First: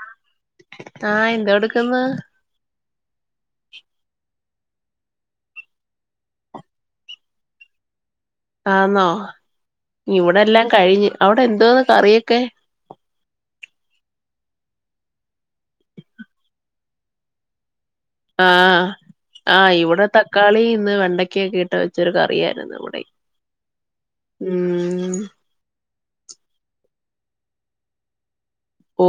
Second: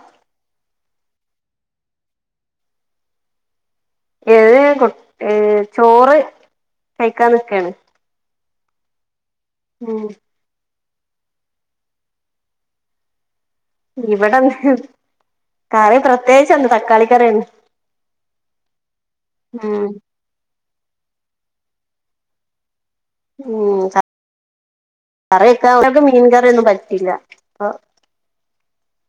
ആ ആഹ എന്താ എടുക്കന്ന് ഏത് കൊഏർ ചോറ് കഴിക്കാ നിക്കയാണ് ആണോ ഇവിടെല്ലാം കഴിഞ്ഞഞ് അവിടെ എന്തന്ന് കറിയൊക്കെ ഇവിടെന്ന് കറി പ്രത്യേകിച്ച് എന്ത് തക്കാള കറിെ ആഹ ആഹ് ഇവിടെ തക്കാളി ഇന്ന് വെണ്ടക്കൊക്കെ ഇട്ട വ ഇച്ചൊ കറിയായിരുന്നു അമ്മടെ ഉ തക്ക മീൻകറിയൊന്നും പറ്റില്ല ഓ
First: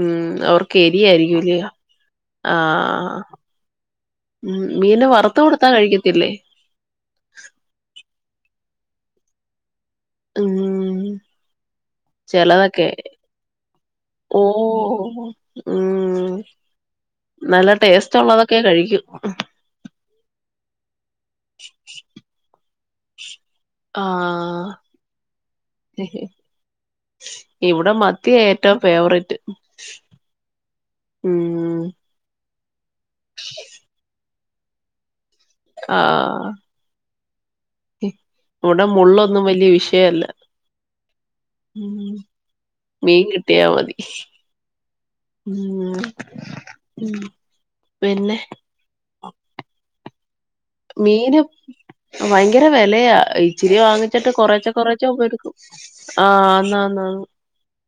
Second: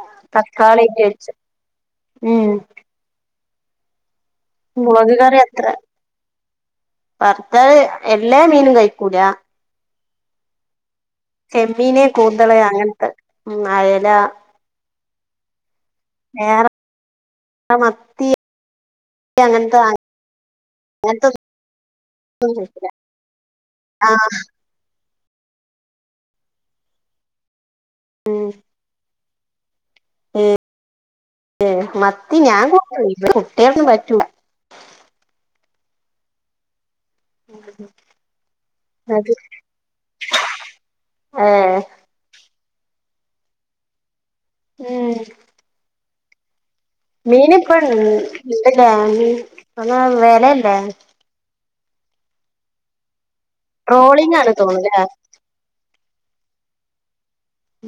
ഉം അവർക്ക് തക്കാളിട്ട് വെച്ചു എരിയായിരിക്കുംല്ലയ ഉം ആഹ ഉം മീന മുളക് വറുത്ത കറി അത്ര കൊടുത്താൻ കഴിക്കത്തില്ലേ ഭർത്താവ് എല്ലാ മീനും കഴിക്കൂല ഉം ചെമ്മീനെ കൂതള ചെലതൊക്കെ അങ്ങനത്തെ ഉ അയല [unintelligible] മ് വേറെ നല്ല മത്തി ടേസ്റ്റ് ഒള്ളതൊക്കെ കഴിക്കും. അങ്ങനത്തെ [unintelligible] ആഹ് ഉ ഇവടെ മത്തിയ ഏറ്റവും ഫേവറേറ്റ് ഏ ഉം ഏ മത്തി ഞാൻ [unintelligible] കുട്ടിയൾക്ക് പറ്റൂല്ല. ആ ഇവടെ അത് മുള്ളൊന്നും വലിയ വിഷയല്ല ഏ മീൻ കിട്ടിയാ മതി. ഏ ഉം മീനിപ്പ പിന്നെ ഇല്ല മീ [unintelligible] മീനും ആ ഭയങ്കര വെലയാ ഈ ഇച്ചിരി വാങ്ങിച്ചിട്ട് ട്രോളിംഗ് ആണ് കൊറേച്ചേ തോന്നുന്നല്ലേ കൊറേച്ചേ എടുക്കും ആ അനാനാന്ന്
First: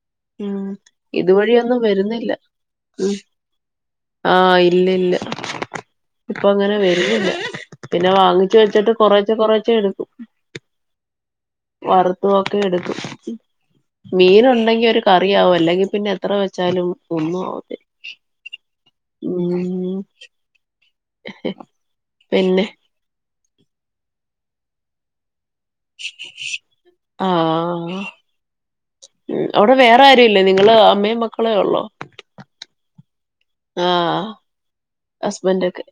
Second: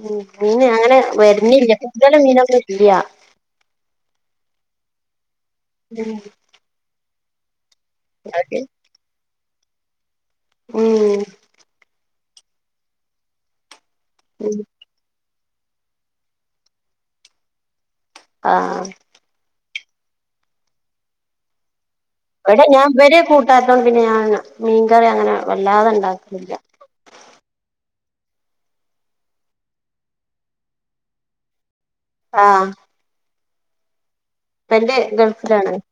ഉം മീൻ അങ്ങനെ വരുന്നില്ല. കൂടുതലും വരുന്നില്ല മീനങ്ങനെ ഇല്ല്യാ. ഉം ആഹ് ഇല്ലില്ല ഇപ്പൊ അങ്ങനെ വെരുന്നില്ല പിന്നെ വാങ്ങിച്ചു ഓക്കെ വെച്ചിട്ട് കൊറച്ചെ കൊറ എടുക്കും ഉം വറ് [unintelligible] എടുക്കും. മീൻ ഉം ഉണ്ടെങ്കി ഒരു ക റിയാവും അല്ലെങ്കി പിന്നെ എത്ര വെച്ചാലും ഒന്നും ആവത്ത് ആഹ് ഉം എടാ പിന്നെ ഞാൻ ഇവരെ കൂ ണ്ടാട്ടം പിന്നെ ഞാന് മീൻകറി അങ്ങനെ വല്ലാതെ ഉണ്ടാക്കലില്ല ആഹ് ഉം അവടെ വേറെ ആരും ഇല്ലേ നിങ്ങള് അമ്മേം മക്കളേ ഒള്ളോ ആഹ് ആഹ് എന്റെ ഹസ്ബൻഡ് ഗൾഫിലാണ്. ഒക്കെ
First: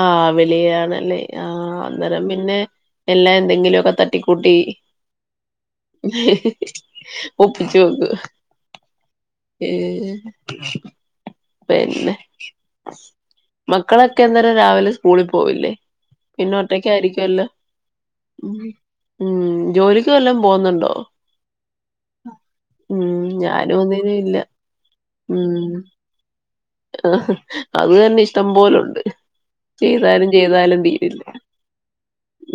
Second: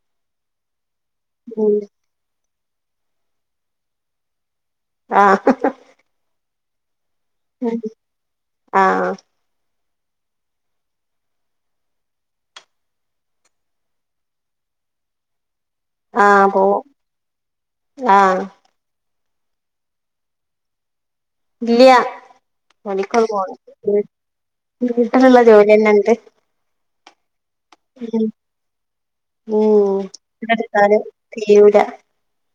ആഹ് വെളിയിലാണ്. അല്ലെ ആ ഉം അന്നേരം പിന്നെ എല്ലാം എന്തെങ്കിലൊക്കെ തട്ടിക്കൂട്ടി ആഹ് ഒപ്പിച്ച് വെക്കും ആഹ് ഏ പിന്നെ മക്കളൊക്കെ എന്നേരം രാവിലെ സ്കൂളി പോവില്ലേ? ആഹ് പിന്നെ പോവും ഒറ്റക്കായിരിക്കുവല്ലോ? ആഹ് ഉം. ജോലിക്ക് വല്ലോം പോന്നുണ്ടോ? ഇല്ല്യാ ജാലിക്കൊന്നും ഞാനും പോവ്ണില്ല ഒന്നിനും ഇല്ല ഇൻക് വീട്ടില്ള്ള ജോലിയെന്നെണ്ട് ആ അത് തന്നെ ഇഷ്ടം പോലുണ്ട്, ഉം ചെയ്താലും ചെയ്താലും അതെടുത്താലും തീരില്ല.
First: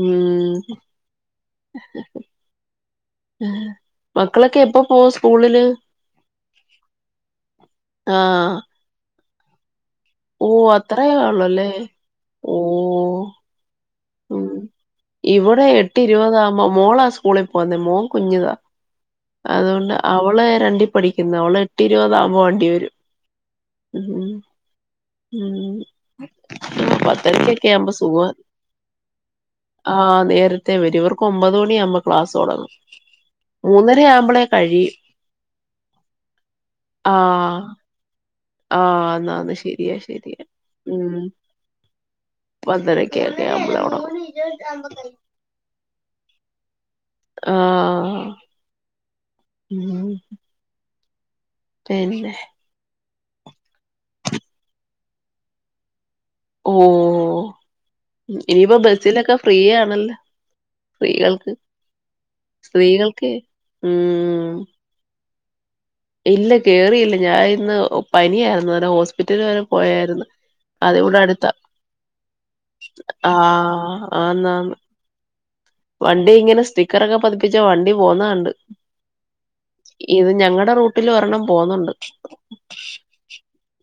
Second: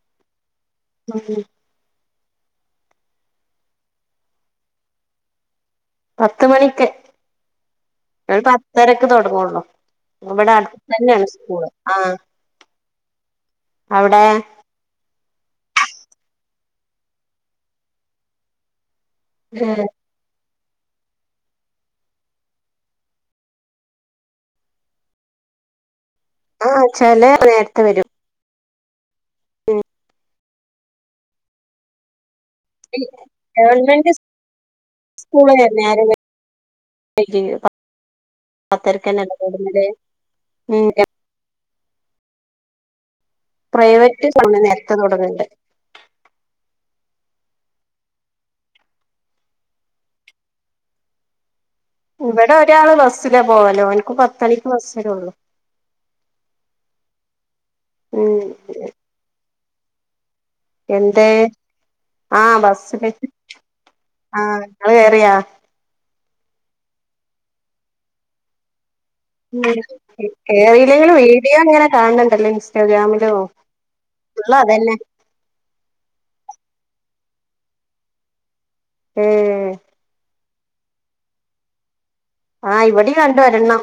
മ് മ് മക്കളൊക്കെ എപ്പ പോവും സ്കൂളില്. പത്ത് മണിക്ക് ഒരു ആഹ് പത്തരക്ക് തൊടങ്ങോള് ഓ അത്രെ സ്കൂള് ഒള്ളല്ലേ ഓ അവടെ ഇവടെ എട്ട് ഇരുപതാമ്പ മോളാ സ്കൂളിൽ പോന്നെ, മോൻ കുഞ്ഞിതാ. അതുകൊണ്ട് അവളെ രണ്ടീ പഠിക്ക്ന്ന്, അവള് എട്ട് ഇരുപതാവുമ്പ വണ്ടി വരും. മ് മ് ആ ആച്ചാല് നേരത്തെ വരും. ആ നേരി ത്തെ വരും ഇവർക്ക് ഒമ്പത് മണിയാവുമ്പോ ക്ലാസ് മൂന്നര ഗവൺമെന്റ് ആകുമ്പളെ കഴിയും, സ്കൂള് നേരം ആ വൈകി പത്തരക്കന്നെ ആന്നാന്ന് തൊടങ്ങല് ശരിയാ ശരിയാ ഉം മ് പത്തര പ്രൈവറ്റ് സമ [unintelligible] നേരത്തെ തൊടങ്ങണ്ട്. ആ ഉം പിന്നെ ഇവടൊരാള് ബസ് സ്സില പോവല് ഓൻക്ക് പത്തണിക്ക് ബസ്സെരൊള്ളൂ ഓ ഇനിപ്പ ബസ്സിലെക്കെ ഫ്രീയാണല്ലെ എന്തേ ആ ബസ്സില് സ്ത്രീകൾക്ക് ആ ഉം ങ്ങള് കേറ്യാ ഇല്ല കേറില്ല ഞാഇന്ന് പനിയായിരുന്നു അന ഹോസ്പി കേറില്ലെങ്കിലും അടുത്താ വീഡിയോ ങ്ങനെ കാണ്‌ണ് ണ്ടല്ലോ ഇൻസ്റ്റാഗ്രാമിലും ആഹ് ആന്നാന്ന് ഫുള്ളതന്നെ വണ്ടി ങ്ങനെ സ്റ്റിക്കറൊക്ക പതിപ്പിച്ച വണ്ടി പോന്നണ്ട് ഏഹ് ഇത് ഞങ്ങ ടെ റൂട്ടിലും ഒരെണ്ണം പോവുന്നുണ്ട് ആ ഇവടിം കണ്ടൊരെണ്ണം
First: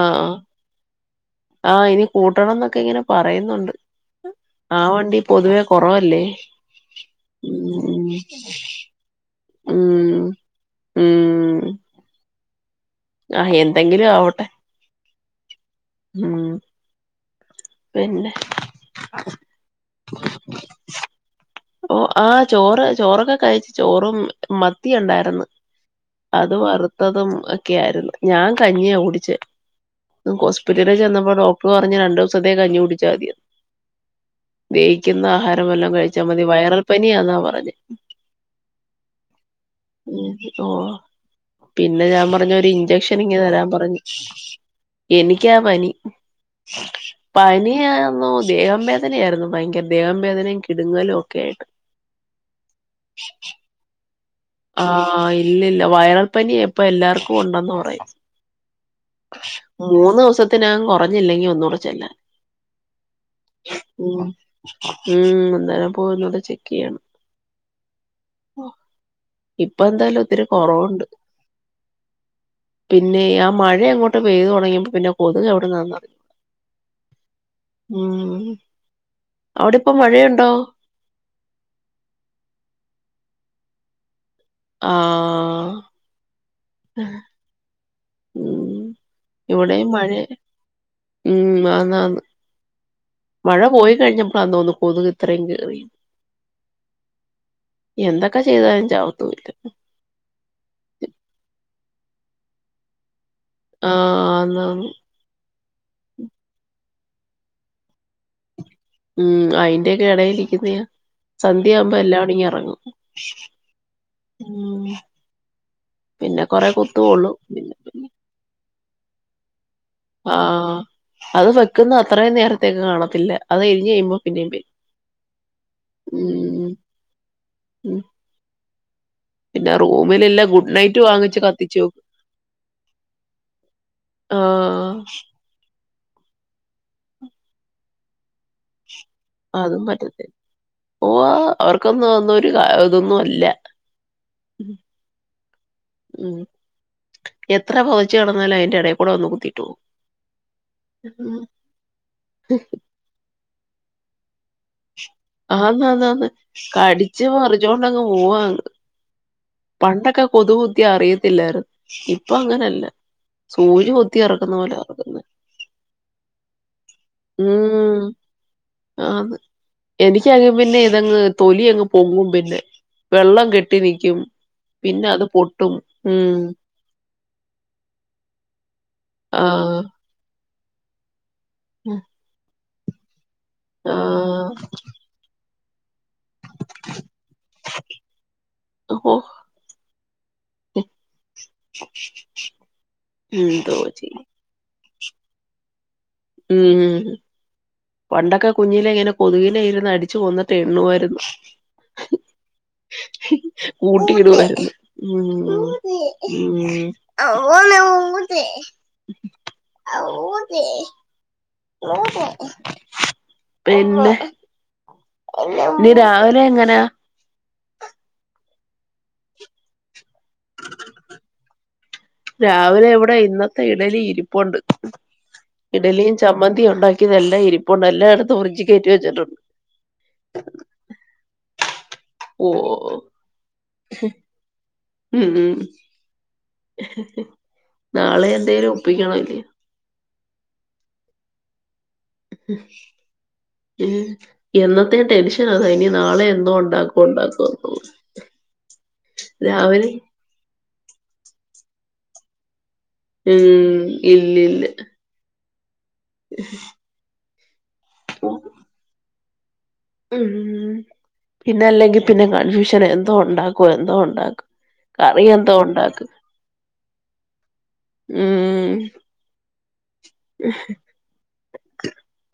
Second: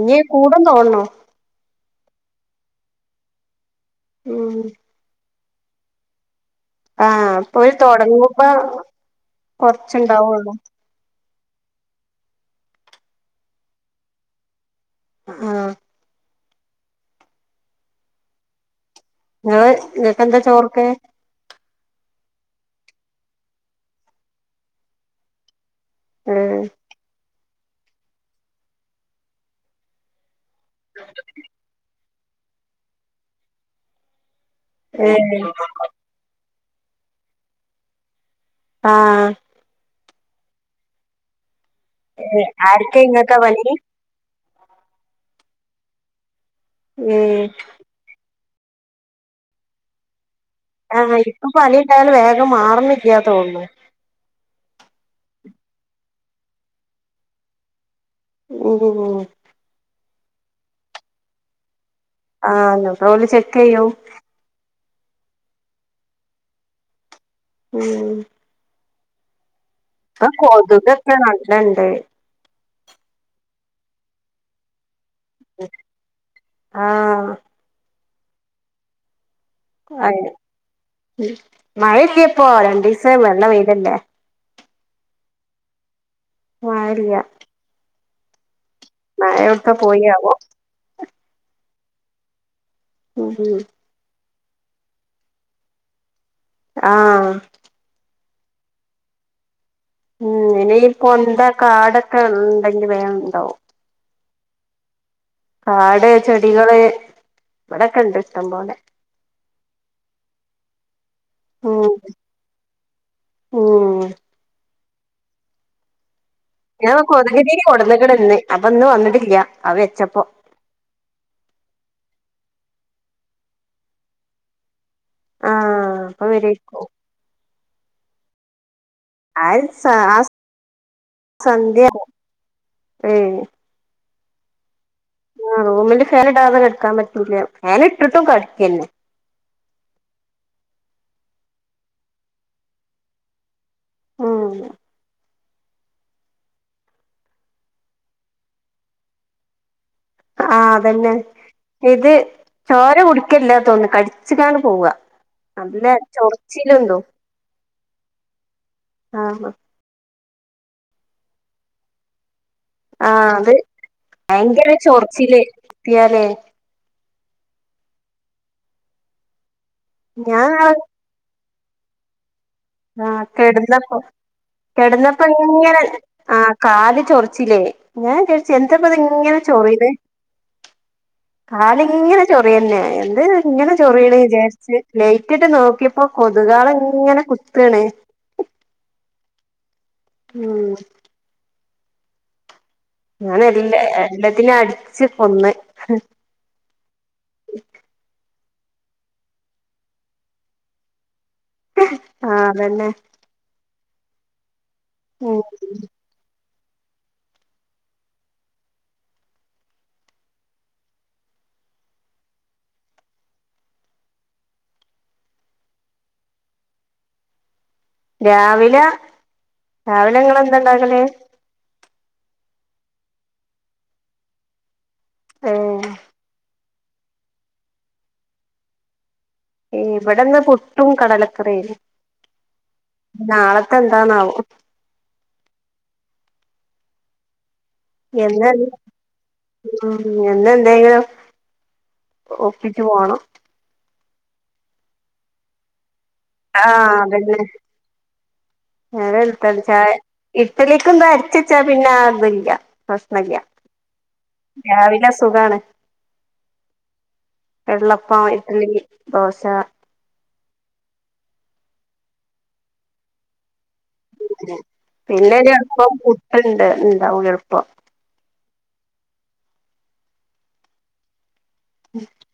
ഇഞ് കൂടും തോന്ന്ണൂ ത്ത ഇനി കൂട്ടണം ന്നൊക്കെ ഇങ്ങനെ പറയുന്നുണ്ട് ഉം ആ വണ്ടി പൊതുവേ കൊറവല്ലേ ആ ഇപ്പൊല് തൊടങ്ങുമ്പോ ഉം കൊർച്ച്ണ്ടാവൊള്ളോ ഉം ആ എന്തെങ്കിലു ആവട്ടെ ആ ഉം പിന്നെ ഇങ്ങള് ഇങ്ങക്കെന്താ ചോറ്ക്ക് ഓ ആ ചോറ് ചോറൊക്കെ കഴിച്ച് ചോറും മത്തി ഉണ്ടായിര്ന്ന് അത് ഉം വറ്ത്തതും ക്ക്യായിരുന്നു ഞാ കഞ്ഞിയാ കുടിച്ചേ ഹോസ്പിറ്റലിൽ ചെന്നപ്പോ ഡോക്ടർ പറഞ്ഞ് രണ്ടോ ഉച്ചതേ കഞ്ഞി കുടിച്ചാ മതി റ്ഞ്ഞ് വേവിക്ക്ന്ന ഏഹ് ആഹാരം വല്ലോം കഴി മതി വൈറൽ പനിയന്നാ പറഞ്ഞേ ആ ഉം ഓ പിന്നെ ഞാൻ ഏഹ് പറഞ്ഞു ആർക്കാ ഒരിഞ്ചക്ഷൻ ഇങ്ങ് ഇങ്ങക്കാ തരാൻ പനി പറഞ്ഞു എനിക്കാ പനി ഏഹ് പാനിയാന്നോ ദേഹം വേദനയായിരുന്നു ഭയങ്കര ദേവം വേദന ആഹ് ഇപ്പോ പനി ണ്ടായാലും വേഗം മാറണി ല്ലാട്ടോ ആ ഇല്ല ഇല്ല വയറൽപ്പനി എപ്പൊ എല്ലാർക്കും ഉണ്ടെന്ന് പറയും ഉം ഉം മൂന്ന് ദിവസത്തിനകും കുറഞ്ഞില്ലെങ്കിൽ ഒന്നുകൂടെ ചെല്ല ആഹ് ല്ലോ ഓല് ചെക്ക് ചെയ്യും ഉം ഉം എന്താലെ പോവുന്നത ചെക്ക് ചെയ്യണം ഉം ഇപ്പൊ എന്തായാലും ആ ഒത്തിരി കുറവുണ്ട് കൊതുുകൊക്കെ നല്ലണ്ട് പിന്നെ ആ മഴ അങ്ങോട്ട് പെയ്തു തുടങ്ങിയ്പ പിന്നെ കൊത്ത് എവിടുന്നന്ന് ആഹ് ഉം അവിടെ ഇപ്പ ആ മ്മ് മഴയുണ്ടോ മഴല്ലപ്പോ രണ്ടീസായ് നല്ല വെയ് ല്ലല്ല ആ മയല്ല ഉം മയെവുട്ക്കാ ഇവിടെയും മഴ പോയിയാവോ ഉം ആന്നാന്ന് മഴ ഉം പോയി കഴിഞ്ഞ വന്നോന്ന് കൊതുക് ഇത്രയും കേറീ ന്ന് ആ എന്തൊക്കെ ചെയ്താലും ചാവത്തുല്ല ച്ചെ ഇണ്ടെങ്കിൽ വേം ഉണ്ടാവും ആ ആന്നാന്ന് കാട് ചെടികള് വടൊക്കെണ്ട് ഇഷ്ടംമ്പോലെ ഉം അയിന്റെയൊക്കെ എടേലിരിക്കുന്നയാ ഉം സന്ധ്യയാവുമ്പോ എല്ലാങ്കൂടിം ഇങെറങ്ങും ഉം ഞാൻ കൊതുക് തിരി കൊട്ന്ന്ക്ക്ണ്ന്ന് അപ്പൊ ഇന്ന് വന്നിട്ട് ഇന്നില്ല ആ അത് വെക്കുന്ന അത്രയും നേര ത്തിന് കാണത്തില്ല അത് കഴിഞ് കഴിയുമ്പോ പിന്നേംവെര് ആ അപ്പൊ വരേയാക്കു ഉം പിന്നെ ആ റൂമിലെല്ലാം ഗുഡ് നൈറ്റ് വാങ്ങിച്ച് കത്തിച്ചു സന്ധ്യ വെക്ക് ആ ആ റൂമിന്റെ ഫേന് ഇടാതെ കെട്ക്കാൻ പറ്റൂല്ല ഫേന് ഇട്ട്ട്ടും കടിക്യന്നെ അതും പറ്റത്തില്ല ഓ അവർക്കൊന്നും അതൊന്നും ഒരു കാര് ഇതൊന്നും അല്ല ഉം മ്മ് മ്മ് എത്ര പൊതച്ച് കെടന്നാലും അയിൻ്റെ ഏടേൽക്കൂടെ വന്ന് കുത്തീട്ട് പോവും ആ അതന്നെ ഇത് ചോര കുടിക്കല്ലാ തോന്ന് കടിച്ച്ക്കാണ്ട് പോവ ആന്നാന്നാന്ന് കടിച്ച് പറിച്ചോണ്ടങ്ങ് പോവാന്ന് ആഹ് പണ്ടൊക്കെ കൊതു കുത്തിയാ അറിയത്തില്ലയ്ര്ന്ന് ഇപ് ഇപ്പൊങ്ങനല്ല ആഹ് അത് സൂജികുത്തി എറക്കുന്ന ഭയങ്കര പോലെയാ എറക്കുന്നെ ചൊറിച്ചില് കിട്ടിയാലേ മ്മ് ആ എനിക്യാണെ ഞാൻ പിന്നെ ഇതങ്ങ് തൊലി അങ് പോകും പിന്നെ ആ വെള്ളം കെട്ടി കെടന്നപ്പം നിക്കും പിന്നെ അത് കെടന്നപ്പം പൊട്ടും ഇങ്ങനെ ആ ഉം കാല് ചൊറിച്ചിലേ ഞാൻ വിചാരിച്ച് എന്താപ്പത് ഇങ്ങനെ ആഹ് ചോറിണെ കാലിങ്ങനെ ചൊറിയന്നെ എന്ത്‌ ഇങ്ങനെ ചൊറിയീണ ആഹ് വിചാരിച്ച് ലേറ്റിട്ട് നോ അപ്പൊ കൊതുകാള്ങ്ങനെ കു പിണേ ഓ ഉം [inaudible] ഞാന് എന്തോ എല്ല ചെയ്യും എല്ലത്തിനും അടി ച്ച് കൊന്ന് ഉം പണ്ടൊക്കെ കുഞ്ഞിലെ ഇങ്ങനെ കൊതുകിലെ ഇരുന്ന് അടിച്ച് കൊന്നിട്ട് എണ്ണുവായിരുന്നു ആഹ് അതന്നെ കൂട്ടി ഇട് വാര്ന്നു ഉം മ്മ് മ്മ് പിന്നെ ഇനി രാവിലെങ്ങനാ രാവിലെ രാവില് ഇങ്ങള് എന്താണ്ടാക്കല് രാവിലെ ഇവിടെ ഇന്നത്തെ ഇഡ്ഡലി ഇരിപ്പുണ്ട് ഏ ഇഡലിയും ചമ്മ ന്തിയും ഉണ്ടാക്കിതെല്ലാം ഇരിപ്പുണ്ട് എല്ലാം എടുത്ത് ഫ്രിഡ്ജ് കേറ്റി വെച്ചിട്ടുണ്ട് ഇവിടെന്ന് പുട്ടും കടലക്കറിയേനി ഓ നാളത്തെ എന്താണാവൊ ഉം [unintelligible] നാളെ എന്ന് എന്തേലും ഒപ്പിക്കണല്ലിയോ ഉം എന്നും എന്തേങ്കിലും ഒപ്പിച്ചു പോണം എന്നത്തേം ടെൻഷൻ അതാ ഇനി നാളെ എന്തോ ആഹ് ഉണ്ടാക്കോ അതന്നെ ഉണ്ടാക്കോന്നോ രാവിലെ ഇലേക്കെന്തും അരച്ചച്ചാ പിന്നെ ആ ഇത് ല്ല ഉം ഇല്ല ഇല്ല രാവിലെ സുഖാണ് [unintelligible] വെള്ളപ്പം ഇഡലി ദോശ ഉം പിന്നെ അല്ലെങ്കിൽ പിന്നെ കൺഫ്യൂഷൻ എന്തോ ഉണ്ടാ പിന്നെ അയല് എൾപ്പം ഉണ്ടാക്കും പുട്ട് ഇണ്ട് ഇണ്ടാവും എളുപ്പം ഉം ഉഹും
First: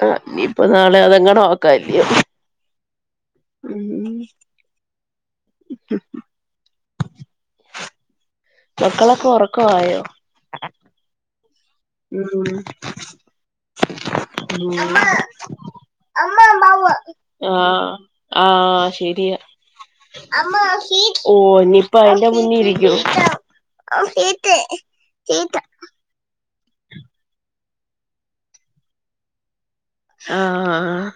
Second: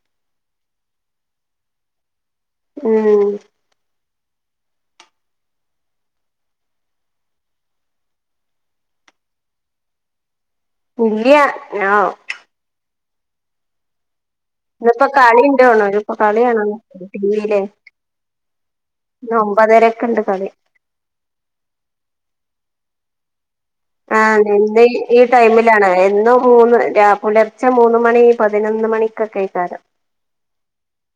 ആഹ് ഇ പ്പൊ നാളെ അതെങ്ങടും ആക്ക അല്ലിയോ ഉം ഉം ഉ [inaudible] മക്കളൊക്കെ ഉറക്ക ആയോ ഇല്ല ഞാ ഉം ഇന്നിപ്പോ കളി ഉണ്ടോണോ ഇപ്പോ ആ കളിയാണോ ടിവിയിലെ ആ ഇന്ന് ശരിയാ ഒമ്പതരക്ക് ഉണ്ട് കളി ഓ ഇനിപ്പ അതിന്റെ മുന്നിലിരി [inaudible] ആഹ് എ ഈ ടൈമിലാണ് എന്നും മൂന്ന് രാ പുലർച്ചെ മൂന്ന് മണി പതിനൊന്ന് മണിക്കൊക്കെക്കാരം ആഹ്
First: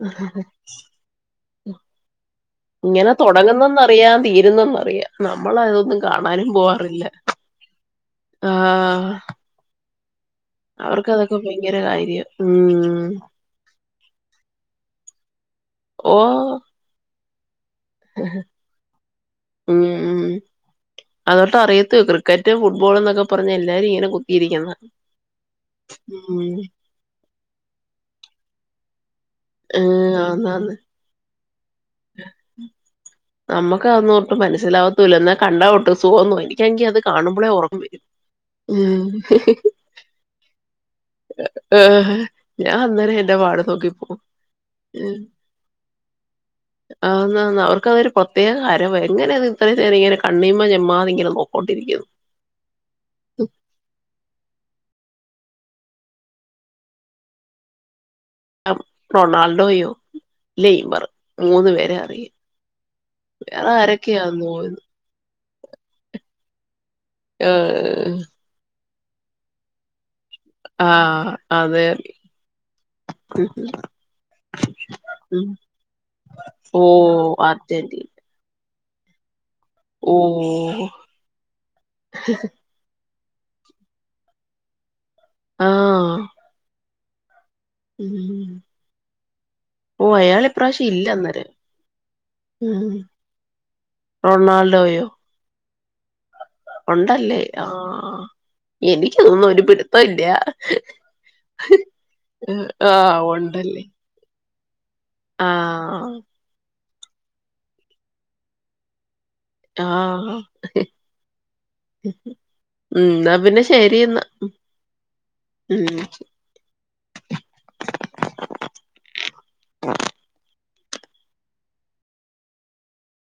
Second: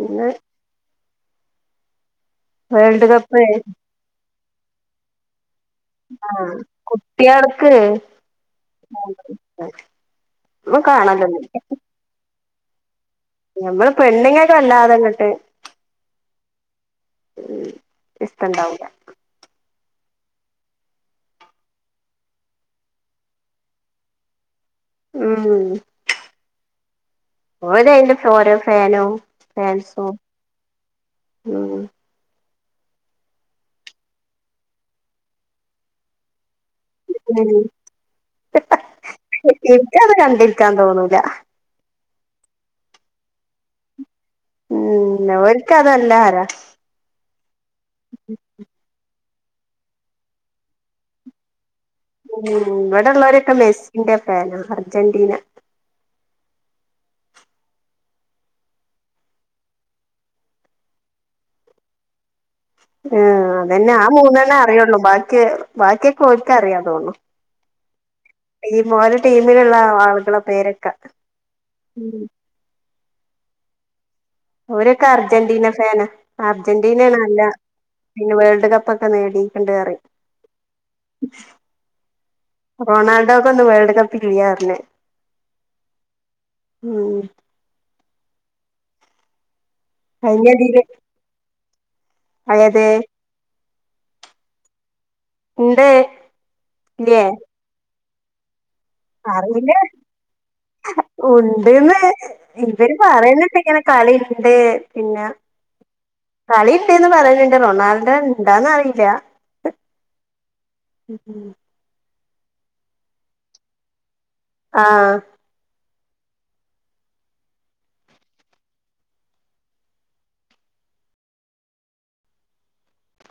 ഹ ഇന്ന് ഹ ഹ ഉം വേൾഡ് ഇങ്ങനെ കപ്പ് തുടങ്ങുന്നന്നറിയാം തീരുന്നന്നറിയാം നമ്മൾ അതൊന്നും ആ കാണാനും പോവാറില്ല കുട്ടികൾക്ക് ആഹ് ഒന്നും അവർക്ക് അതൊക്കെ കാണലൊന്നുല്ല ഭയങ്കര കാര്യാ ഉം നമ്മള് പെണ്ണിങ്ങക്കെ വല്ലാതങ്ങോട്ട് ഓ ഉം ഇഷ്ടം ഉണ്ടാവൂല ഉം ഉം അതോട്ട് അറിയത്ത ക്രിക്കറ്റ് ഫുട്ബോൾ എന്നൊക്കെ പറഞ്ഞഞ് എല്ലാരും ഇങ്ങനെ കുത്തിയിരിക്കുന്ന ഉം ഉം ഓൻ അതിന്റെ ഓരോ ഫാന ആഏ അതന്ന് ഉം നമ്മുക് അതൊന്നുട്ട മനസ്സിലാകത്തൂല്ല എന്നാ കണ്ടോ സുഖന്നു എനി എനിക്ക് അത് കാണുമ്പോളേ ഉം ഉറക്കം വരും എനിക്കത് കണ്ടിരിക്കാൻ തോന്നൂല ആഹ ഞാൻ അന്നേരം എന്റെ പാട് നോക്കിപ്പോകും ഉം ഓര്ക്കത് നല്ല ഹരാ ആ അവർക്കതൊരു പ്രത്യേക കഹരമാണ് എങ്ങനെത് ഇങ്ങന കണ്ണീമ ജമ്മാതിങ്ങനെ നോക്കോണ്ട് ഉം ഇവടള്ളോരക്ക മെസ്സീന്റ പാന അർജന്റീന. റൊണാൾഡോയോ ലെയ്ബർ മൂന്ന് പേരെ അറിയ ആഹ് അതന്നെ ആ മൂന്നണ്ണേ അറിയുള്ളൂ ബാക്കി ബാക്കിയക്ക ഓര് എനിക്കറിയാം. ആഹ്. മോന്റെ ടീമില്ള്ള ആള്കളൊ ആഹ് അതെ. ഉം. [unintelligible] അവരൊക്കെ അർജന്റീന ഫാന ഓഹ് അർജന്റീനണല്ല അർജന്റീന പിന്നെ വേൾഡ് കപ്പ് കപ്പ് ഒക്കെ നേടി. രണ്ട് ഓഹ് റൊണാൾ ഇതാകുവൊന്നും വേൾഡ് കപ്പ്‌ ചെയ്യാറില്ലേ ആർ അല്ലെ ആഹ്. മ്. [unintelligible] കഴിഞ്ഞതില് ഓഹ്അയാളിപ്രാശ്യം ഇല്ലന്ന് തെ അതായത് മ്മ് റൊണാൾഡോയോ? എന്തെ ഒണ്ടല്ലേ ആഹ് ആ. അറിയില്ല ഒണ്ട്ന്ന് ഇവര് ആഹ് പറയുന്നുണ്ടിങ്ങനെ ഒണ്ടല്ലേ കളില് തെ പിന്ന ആഹ് കളി [unintelligible] പറയുന്നുണ്ട് റൊണാൾഡോ ണ്ടാന്ന് അറില്ല. ആഹാ ന്നാപ്പിന്നെ ശെരിന്നാ ആഹ് മ്മ്.